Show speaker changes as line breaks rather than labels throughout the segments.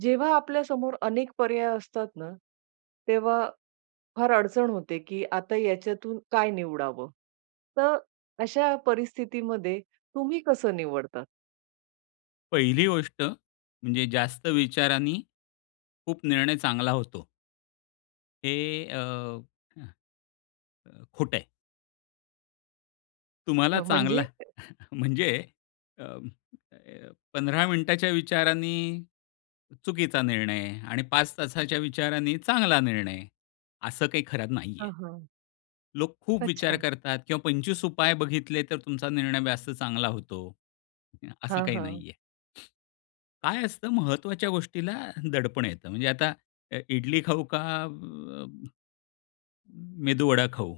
जेव्हा आपल्या समोर अनेक पर्याय असतात ना, तेव्हा फार अडचण होते, की आता याच्यातून काय निवडावं? तर अशा परिस्थितीमध्ये तुम्ही कसं निवडता?
पहिली गोष्ट म्हणजे जास्त विचारानी, खूप निर्णय चांगला होतो हे अ, हं. अ, खोटं आहे. तुम्हाला
हं,
चांगला
म्हणजे?
म्हणजे अं, अ, 15 मिनिटांच्या विचारांनी चुकीचा निर्णय आणि 5 तासाच्या विचारानी चांगला निर्णय, असं काही खरं नाहीये.
हां, हां.
लोक खूप विचार
अच्छा.
करतात किंवा 25 उपाय बघितले, तर तुमचा निर्णय जास्त चांगला होतो अ, असं
हां,
काही
हां.
नाहीये. काय असतं महत्त्वाच्या
[unintelligible]
गोष्टीला दडपण येतं म्हणजे आता अ, इडली खाऊ का, म मेदू वडा खाऊ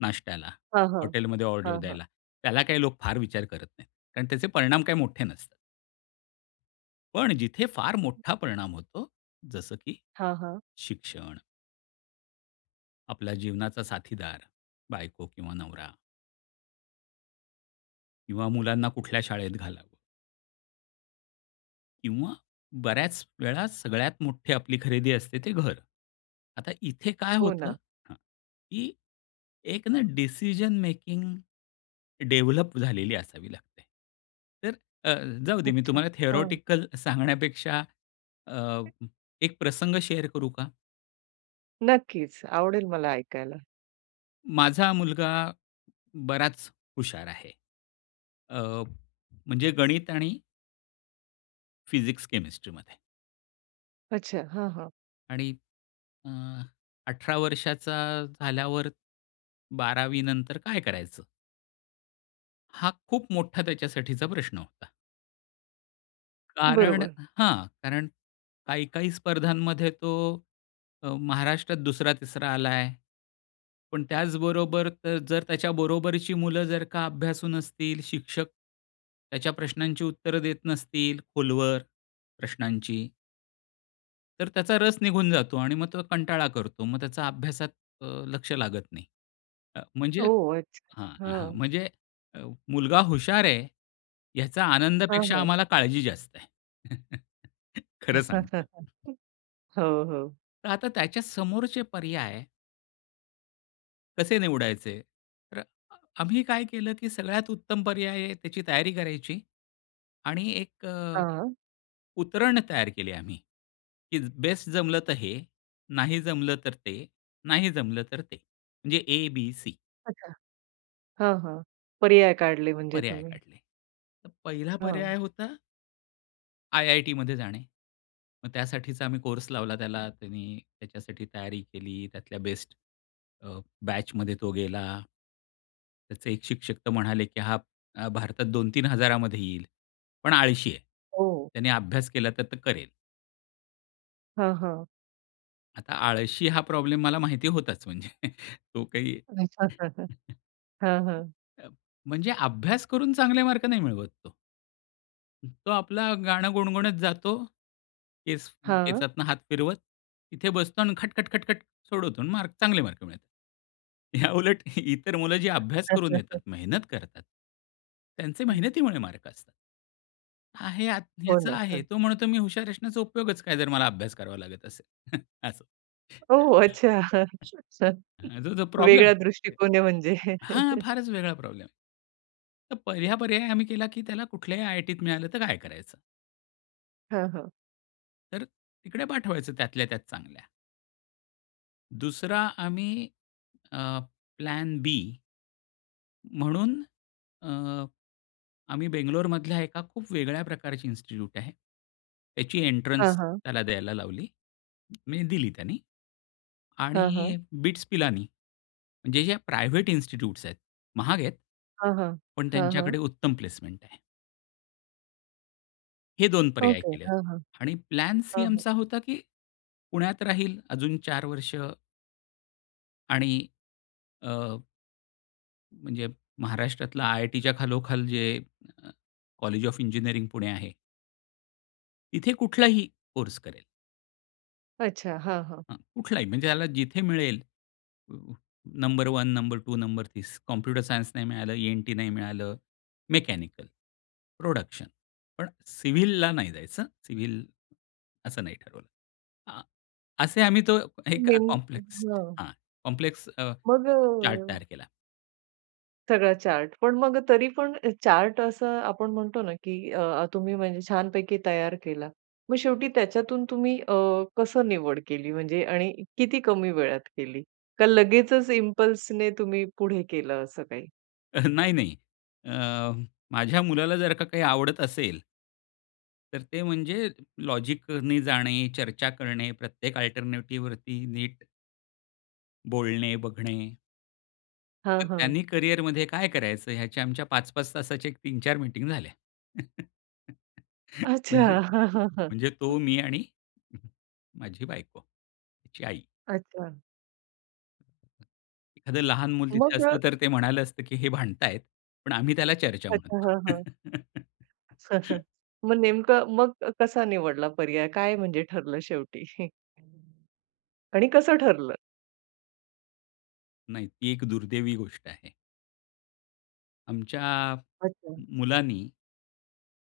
नाष्ट्याला,
हां, हां.
हॉटेलमध्ये ऑर्डर
हां, हां.
द्यायला. त्याला काही लोक फार विचार करत नाहीत, कारण त्याचे परिणाम काही मोठे नसतात. पण जिथे फार मोठा परिणाम होतो, जसं की
हां, हां.
शिक्षण. आपला जीवनाचा साथीदार, बायको किंवा नवरा. किंवा मुलांना कुठल्या शाळेत घाला. किंवा बऱ्याच वेळा सगळ्यात मोठी आपली खरेदी असते ते घर. आता इथे काय
हो,
होतं?
ना.
हां. की एक ना डिसिजन मेकिंग डेवलप झालेली असावी लागते. तर अ, जाऊ दे मी
अच्छा.
तुम्हाला
हां.
थेरोटिकल सांगण्यापेक्षा अ, एक प्रसंग शेअर करू का?
नक्कीच. आवडेल मला ऐकायला.
माझा मुलगा बराच हुशार आहे. अ, म्हणजे गणित आणि फिजिक्स, केमेस्ट्रीमध्ये.
अच्छा हां, हां.
आणि अ, 18 वर्षाचा झाल्यावर 12वी नंतर काय करायचं? हा खूप मोठा त्याच्यासाठीचा प्रश्न होता. कारण
बरोबर.
हां. कारण काही-काही स्पर्धांमध्ये तो अ, महाराष्ट्रात 2रा-3रा आलाय. पण त्याचबरोबर तर जर त्याच्या बरोबरची मुलं जर का अभ्यासू नसतील शिक्षक, त्याच्या प्रश्नांची उत्तरं देत नसतील खोलवर प्रश्नांची, तर त्याचा रस निघून जातो आणि मग तो कंटाळा करतो. मग त्याचा अभ्यासात अ, लक्ष लागत नाही. अ, म्हणजे
ओह! अच्छा
हां, हां
हां.
म्हणजे अ, मुलगा हुशार आहे याचा
हां,
आनंदापेक्षा,
हां.
आम्हाला काळजी जास्त आहे. खर सांगतो.
हो, हो.
तर आता, त्याच्या समोरचे पर्याय कसे निवडायचे? तर अ, आम्ही काय केलं, की सगळ्यात उत्तम पर्याय आहे त्याची तयारी करायची आणि एक अ,
हां.
उतरण तयार केले आम्ही, की बेस्ट जमलं तर हे, नाही जमलं तर ते, नाही जमलं तर ते, म्हणजे ए, बी, सी.
अच्छा. हां, हां, पर्याय काढले म्हणजे
पर्याय
तुम्ही.
काढले. तर 1ला
हं.
पर्याय होता आयआयटीमध्ये जाणे. मग त्यासाठीचा आम्ही कोर्स लावला त्याला, त्यांनी त्याच्यासाठी तयारी केली, त्यातल्या बेस्ट अ, बॅचमध्ये तो गेला. त्याचे एक शिक्षक तर म्हणाले की हां अ, भारतात 2000-3000 येईल. पण आळशी आहे,
हो.
त्याने अभ्यास केला तर तो करेल.
हां, हां
आता आळशी हा प्रॉब्लेम मला माहिती होताच म्हणजे तो काही
[unintelligible] हं,
[unintelligible]
हं.
अ, म्हणजे अभ्यास करून चांगले मार्क नाही मिळवत तो. तो आपला गाणं गुणगुणत जातो, केस
हां.
केसातनं हात फिरवत. इथे बसतो आणि खट-खट-खट-खट सोडवतो आणि मार चांगले मार्क मिळतात. याउलट इतर मुलं जी अभ्यास करून येतात,
[unintelligible]
मेहनत करतात. त्यांचे
हं.
मेहनतीमुळे मार्क असतात. आहे यात,
हो,
याचा
ना.
आहे, तो म्हणतो, मी हुशार असण्याचा उपयोगच काय, जर मला अभ्यास करावा लागत असेल असं.
ओहो! अच्छा हा
[unintelligible] प्रॉब्लेम
वेगळा
[unintelligible]
दृष्टिकोन आहे म्हणजे?
हां, फारच वेगळा प्रॉब्लेम. तर पहिला पर्याय आम्ही केला, की त्याला कुठल्याही आय-आय-टीत मिळालं तर काय करायचं?
हां, हां.
तर तिकडे पाठवायचं, त्यातल्या-त्यात चांगल्या. दुसरा आम्ही अ, प्लॅन बी म्हणून अ, आम्ही बंगलोर मधल्या एका खूप वेगळ्या प्रकारची इन्स्टिट्यूट आहे. त्याची
हां,
एन्ट्रन्स
हां.
त्याला द्यायला लावली, म्हणजे दिली त्याने
हां,
आणि
हां.
बिट्स पिलानी, जे-जे प्रायव्हेट इन्स्टिट्यूट्स आहेत महाग आहेत.
हां, हां,
पण
हां, हां.
त्यांच्याकडे उत्तम प्लेसमेंट आहे. हे 2 पर्याय
ओके.
केले होते
हां, हां,
आणि प्लान सी
हां, हां.
आमचा होता, की पुण्यात राहील अजून 4 वर्ष. आणि अ म्हणजे महाराष्ट्रातलं आयआयटीच्या खालोखाल, जे अ, कॉलेज ऑफ़ इंजिनियरिंग पुणे आहे. इथे कुठलाही कोर्स करेल.
अच्छा. हां, हां.
हं. कुठलाही म्हणजे याला जिथे मिळेल number 1, number 2, number 30 computer science नाही मिळालं, ईएनटी नाही मिळालं, मेकॅनिकल, प्रोडक्शन, पण सिव्हिलला नाही जायचं सिव्हिल असं नाही ठरवलं. हां. असे आम्ही तो एक
नेम
कॉम्प्लेक्स
हां.
हां कॉम्प्लेक्स अ,
मग
चार्ट
अ
तयार केला.
सगळा चार्ट पण मग तरी पण चार्ट असं आपण म्हणतो ना, की अह, तुम्ही म्हणजे छानपैकी तयार केला. मग शेवटी त्याच्यातून तुम्ही अह, कसं निवड केली म्हणजे आणि किती कमी वेळात केली, का लगेचच इंपल्सने तुम्ही पुढे केलं असं काही?
अ, नाही, नाही. अह, माझ्या मुलाला जर का काही आवडत असेल तर ते म्हणजे लॉजिकने जाणे, चर्चा करणे, प्रत्येक अल्टरनेटिव्हवरती नीट बोलणे बघणे.
हां,
तर
हां.
त्यांनी करिअरमध्ये काय करायचं ह्याच्या आमच्या 5-5 तासाच्या एक 3-4 मीटिंग झाल्या.
अच्छा,
म्हणजे
हां, हां, हां.
म्हणजे तो मी आणि माझी बायको, त्याची आई.
अच्छा.
एखादं लहान मुलं तिथे
मग अ,
असतं तर ते म्हणालं असतं, की हे भांडतायत, पण आम्ही त्याला चर्चा
अच्छा,
म्हणतो.
हां, हां. मग नेमकं मग कसा निवडला पर्याय, काय म्हणजे ठरलं शेवटी? आणि कसं ठरलं?
नाही, ती एक दुर्दैवी गोष्ट आहे. आमच्या
अच्छा.
मुलानी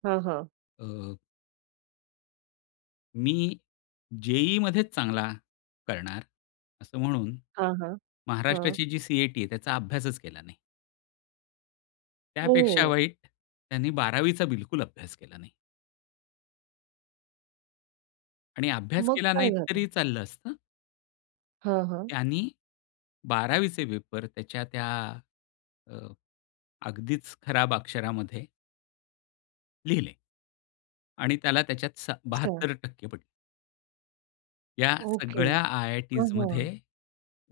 हां, हां.
अ, मी जे-ई मध्येच चांगला करणार असं म्हणून,
हां, हां. हां.
महाराष्ट्राची जी सी-ई-टी आहे, त्याचा अभ्यासच केला नाही. त्यापेक्षा
हो.
वाईट त्यानी 12वी चा बिलकुल अभ्यास केला नाही. आणि अभ्यास
मग
केला नाही
काय झालं?
तरी चाललं असतं.
हां, हां.
त्यांनी बारावीचे पेपर त्याच्या त्या अ, अगदीच खराब अक्षरामध्ये लिहिले. आणि त्याला त्याच्यात सत्त
अच्छा.
72% पडले. या
ओके.
सगळ्या
हां, हां.
आयआयटीजमध्ये,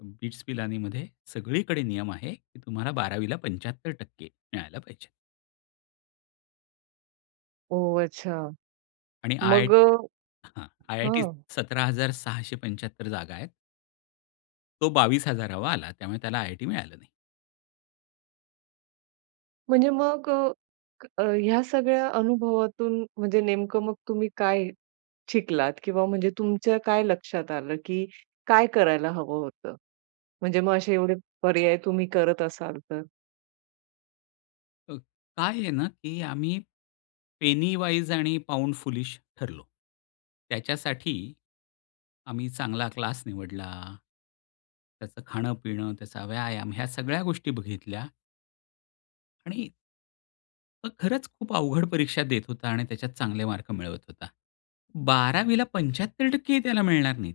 बिट्स पिलानीमध्ये सगळीकडे नियम आहे, की तुम्हाला 12ला 75% मिळायला पाहिजे.
ओह! अच्छा.
आणि आय
मग अ
हां. आयआयटीत
हां.
अ, 17,675 जागा आहेत. तो 22,000वा आला त्यामुळे त्याला आयआयटी मिळाली नाही.
म्हणजे मग अ, ह्या सगळ्या अनुभवातून, म्हणजे नेमकं मग तुम्ही काय शिकलात? किंवा म्हणजे तुमच्या काय लक्षात आलं, की काय करायला हवं होतं? म्हणजे मग असे एवढे पर्याय तुम्ही करत असाल तर?
हं. काय आहे ना, की आम्ही पेनी वाईज आणि पाऊंड फूलिश ठरलो. त्याच्यासाठी आम्ही चांगला क्लास निवडला. त्याचं खाणं-पिणं, त्याचा व्यायाम ह्या सगळ्या गोष्टी बघितल्या. आणि मग खरंच खूप अवघड परीक्षा देत होता आणि त्याच्यात चांगले मार्क मिळवत होता. 12वीला 75% ही त्याला मिळणार नाहीत,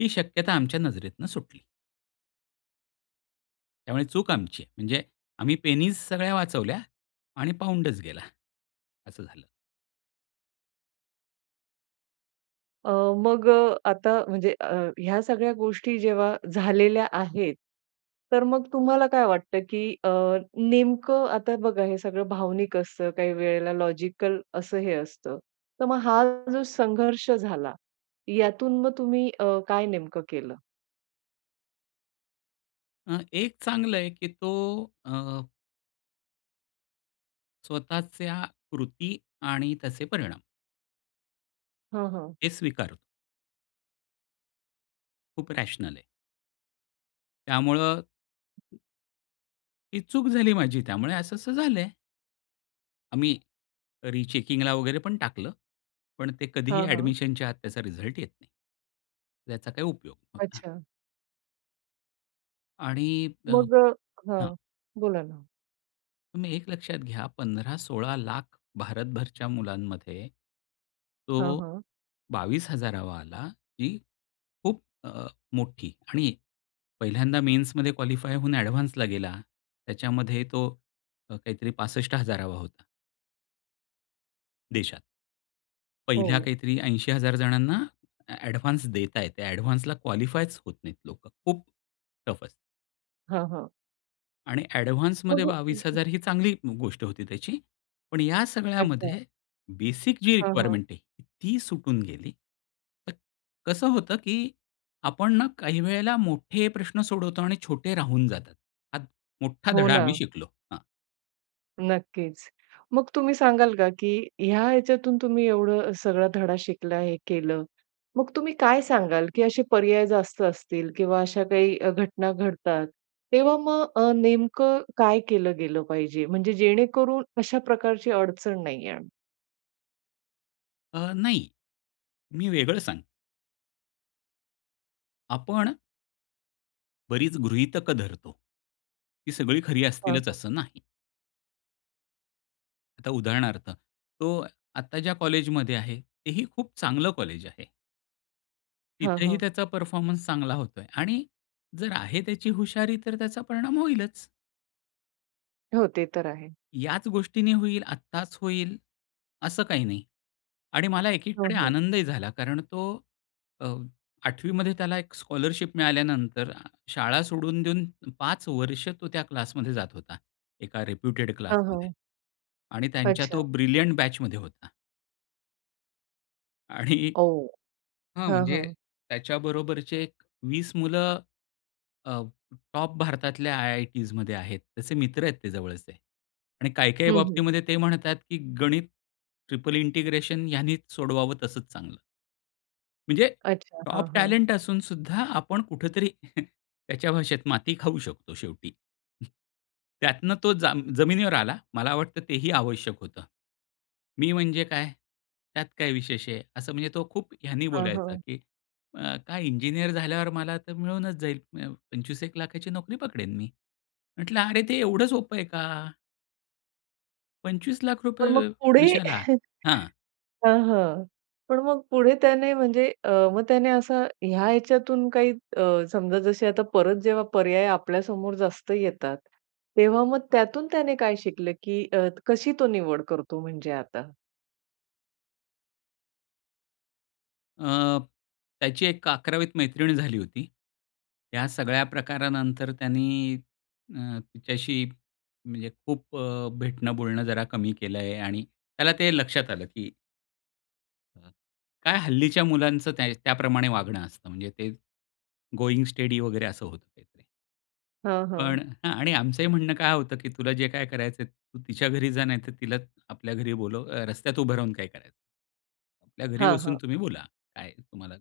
ही शक्यता आमच्या नजरेतून सुटली. त्यामुळे चूक आमची आहे. म्हणजे, आम्ही p सगळ्या वाचवल्या आणि £च गेला. असं झालं.
अ, मग अ, आता म्हणजे अ, ह्या सगळ्या गोष्टी जेव्हा झालेल्या आहेत, तर मग तुम्हाला काय वाटतं, की अ, नेमकं आता बघा हे सगळं भावनिक असतं काही वेळेला लॉजिकल असंही असतं, तर मग हा जो संघर्ष झाला, यातून मग तुम्ही अ, काय नेमकं केलं?
अ, एक चांगलं आहे, की तो अ स्वतःच्या कृती आणि त्याचे परिणाम
हं, हं.
हे स्वीकारतो. खूप रॅशनल आहे. त्यामुळं ही चूक झाली माझी, त्यामुळे असं-असं झालं आहे. आम्ही रिचेकिंगला वगैरे पण टाकलं. पण ते कधीही
हां, हां.
अॅडमिशनच्या आत त्याचा रिझल्ट येत नाही. याचा काही उपयोग नव्हता.
अच्छा.
आणि अ
मग
हां.
हां, बोला ना?
तुम्ही एक लक्षात घ्या 15-16 लाख भारतभरच्या मुलांमध्ये,
हां,
तो
हां.
22 हजारावा आला, ही खूप अ, मोठी आणि पहिल्यांदा मेन्समध्ये क्वालिफाय होऊन अॅडव्हान्सला गेला त्याच्यामध्ये तो काहीतरी 65 हजारावा होता. देशात. पहिल्या
हो.
काहीतरी 80 हजार जणांना अॅडव्हान्स देतायेत. त्या अॅडव्हान्सला क्वालिफायच होत नाहीत लोकं. खूप टफ असतं.
हां, हां.
आणि
हो,
अॅडव्हान्समध्ये
हो.
बावीस
अगदी.
हजार ही चांगली गोष्ट होती त्याची. पण या
अच्छा.
सगळ्यामध्ये बेसिक जी
हां, हां.
रिक्वायरमेंट आहे ती सुटून गेली. कसं होतं की आपण ना काही वेळेला मोठे प्रश्न सोडवतो आणि छोटे राहून जातात. हा मोठा
हो
धडा आम्ही
ना.
शिकलो, हां.
नक्कीच. मग तुम्ही सांगाल का, की ह्या ह्याच्यातून तुम्ही एवढं सगळा धडा शिकला, हे केलं, मग तुम्ही काय सांगाल, की असे पर्याय जास्त असतील किंवा अशा काही घटना घडतात. तेव्हा मग अ, नेमकं काय केलं गेलं पाहिजे? म्हणजे जेणेकरून अशा प्रकारची अडचण नाही येणार?
अ, नाही. मी वेगळं सांग आपण बरीच गृहीतक धरतो. ती सगळी खरी
हां,
असतीलच
हां.
असं नाही. आता उदाहरणार्थ तो आता ज्या कॉलेजमध्ये आहे तेही खूप चांगलं कॉलेज आहे.
हां,
तिथेही
हां.
त्याचा परफॉर्मन्स चांगला होतो आहे. आणि जर आहे त्याची हुशारी तर त्याचा परिणाम होईलच.
हो. ते तर आहे.
याच गोष्टीने होईल, आत्ताच होईल असं काही नाही. आणि मला
हं,
एकीकडे
हं.
आनंदही झाला कारण तो अ, 8वीमध्ये त्याला एक स्कॉलरशिप मिळाल्यानंतर शाळा सोडून देऊन 5 वर्ष तो त्या क्लासमध्ये जात होता, एका रेप्युटेड
हां,
क्लासमध्ये.
हां.
आणि त्यांच्या तो
अच्छा.
ब्रिलियंट बॅचमध्ये होता. आणि
ओह!
हां
हां,
म्हणजे
हां.
त्याच्याबरोबरचे एक 20 मुलं, अ, टॉप भारतातल्या आय-आय-टीजमध्ये आहेत, त्याचे मित्र आहेत ते जवळचे. आणि काही काही
हं, हं.
बाबतीमध्ये ते म्हणतात, की गणित ट्रिपल इंटिग्रेशन ह्यांनीच सोडवावं तसंच चांगलं. म्हणजे
अच्छा. हां,
टॉप
हां.
टॅलेंट असूनसुद्धा, आपण कुठेतरी त्याच्या भाषेत माती खाऊ शकतो शेवटी. त्यातनं तो जा जमिनीवर आला. मला वाटतं तेही आवश्यक होतं. "मी म्हणजे काय? त्यात काय विशेष आहे?" असं म्हणजे तो खूप ह्यानी
हां,
बोलायचा,
हां.
की "अ, काय इंजिनिअर झाल्यावर मला तर मिळूनच जाईल म्य 25-1,00,000ची नोकरी पकडेन मी." म्हटलं, "अरे, ते एवढं सोपं आहे का?" ₹25 लाख
पण मग पुढे
वर्षाला? हां.
हां, हां. पण मग पुढे त्याने म्हणजे अ, मग त्याने असं ह्या ह्याच्यातून काही अ, समजा जसे आता परत जेव्हा पर्याय आपल्यासमोर जास्त येतात. तेव्हा मग त्यातून त्याने काय शिकलं? की अ, कशी तो निवड करतो म्हणजे आता?
अ, त्याची एक 11वीत मैत्रीण झाली होती. या सगळ्या प्रकारानंतर त्यानी अ, तिच्याशी म्हणजे खूप अ, भेटणं बोलणं जरा कमी केलं आहे आणि त्याला ते लक्षात आलं की काय हल्लीच्या मुलांचं त्या त्याप्रमाणे वागणं असतं. म्हणजे ते गोइंग स्टेडी वगैरे असं होतं ते
हां,
पण
हां.
हां, आणि आमचंही म्हणणं काय होतं, की तुला जे काय करायचंय तू तिच्या घरी जा नाहीतर तिलाच आपल्या घरी बोलव रस्त्यात उभं राहून काय कराय आपल्या घरी
हां,
बसून
हां.
तुम्ही बोला, काय तुम्हाला?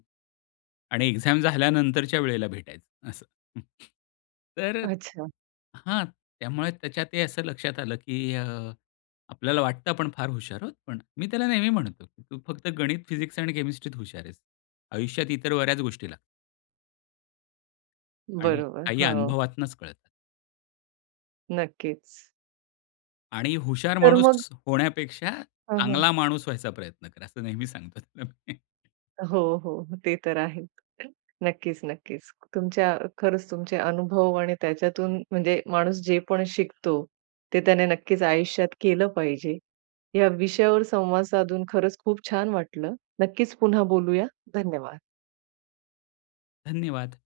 आणि एक्झाम झाल्यानंतरच्या वेळेला भेटायचं असं. हं. तर
अच्छा.
हां, त्यामुळे त्याच्या ते असं लक्षात आलं, की अ, आपल्याला वाटतं आपण फार हुशार आहोत. पण मी त्याला नेहमी म्हणतो, की तू फक्त गणित, फिजिक्स आणि केमिस्ट्रीत हुशार आहेस, आयुष्यात इतर बऱ्याच गोष्टी ला आणि
बरोबर.
काही
हो.
अनुभवातूनच कळतात.
नक्कीच.
आणि हुशार
तर मग?
माणूस होण्यापेक्षा
हां, हां.
चांगला माणूस व्हायचा प्रयत्न करा असं नेहमी सांगत असतो मी.
हो, हो, हो. ते तर आहेच. नक्कीच, नक्कीच. तुमच्या खरंच तुमचे अनुभव आणि त्याच्यातून म्हणजे माणूस जे पण शिकतो, ते त्याने नक्कीच आयुष्यात केलं पाहिजे. या विषयावर संवाद साधून खरंच खूप छान वाटलं. नक्कीच, पुन्हा बोलूया, धन्यवाद!
धन्यवाद!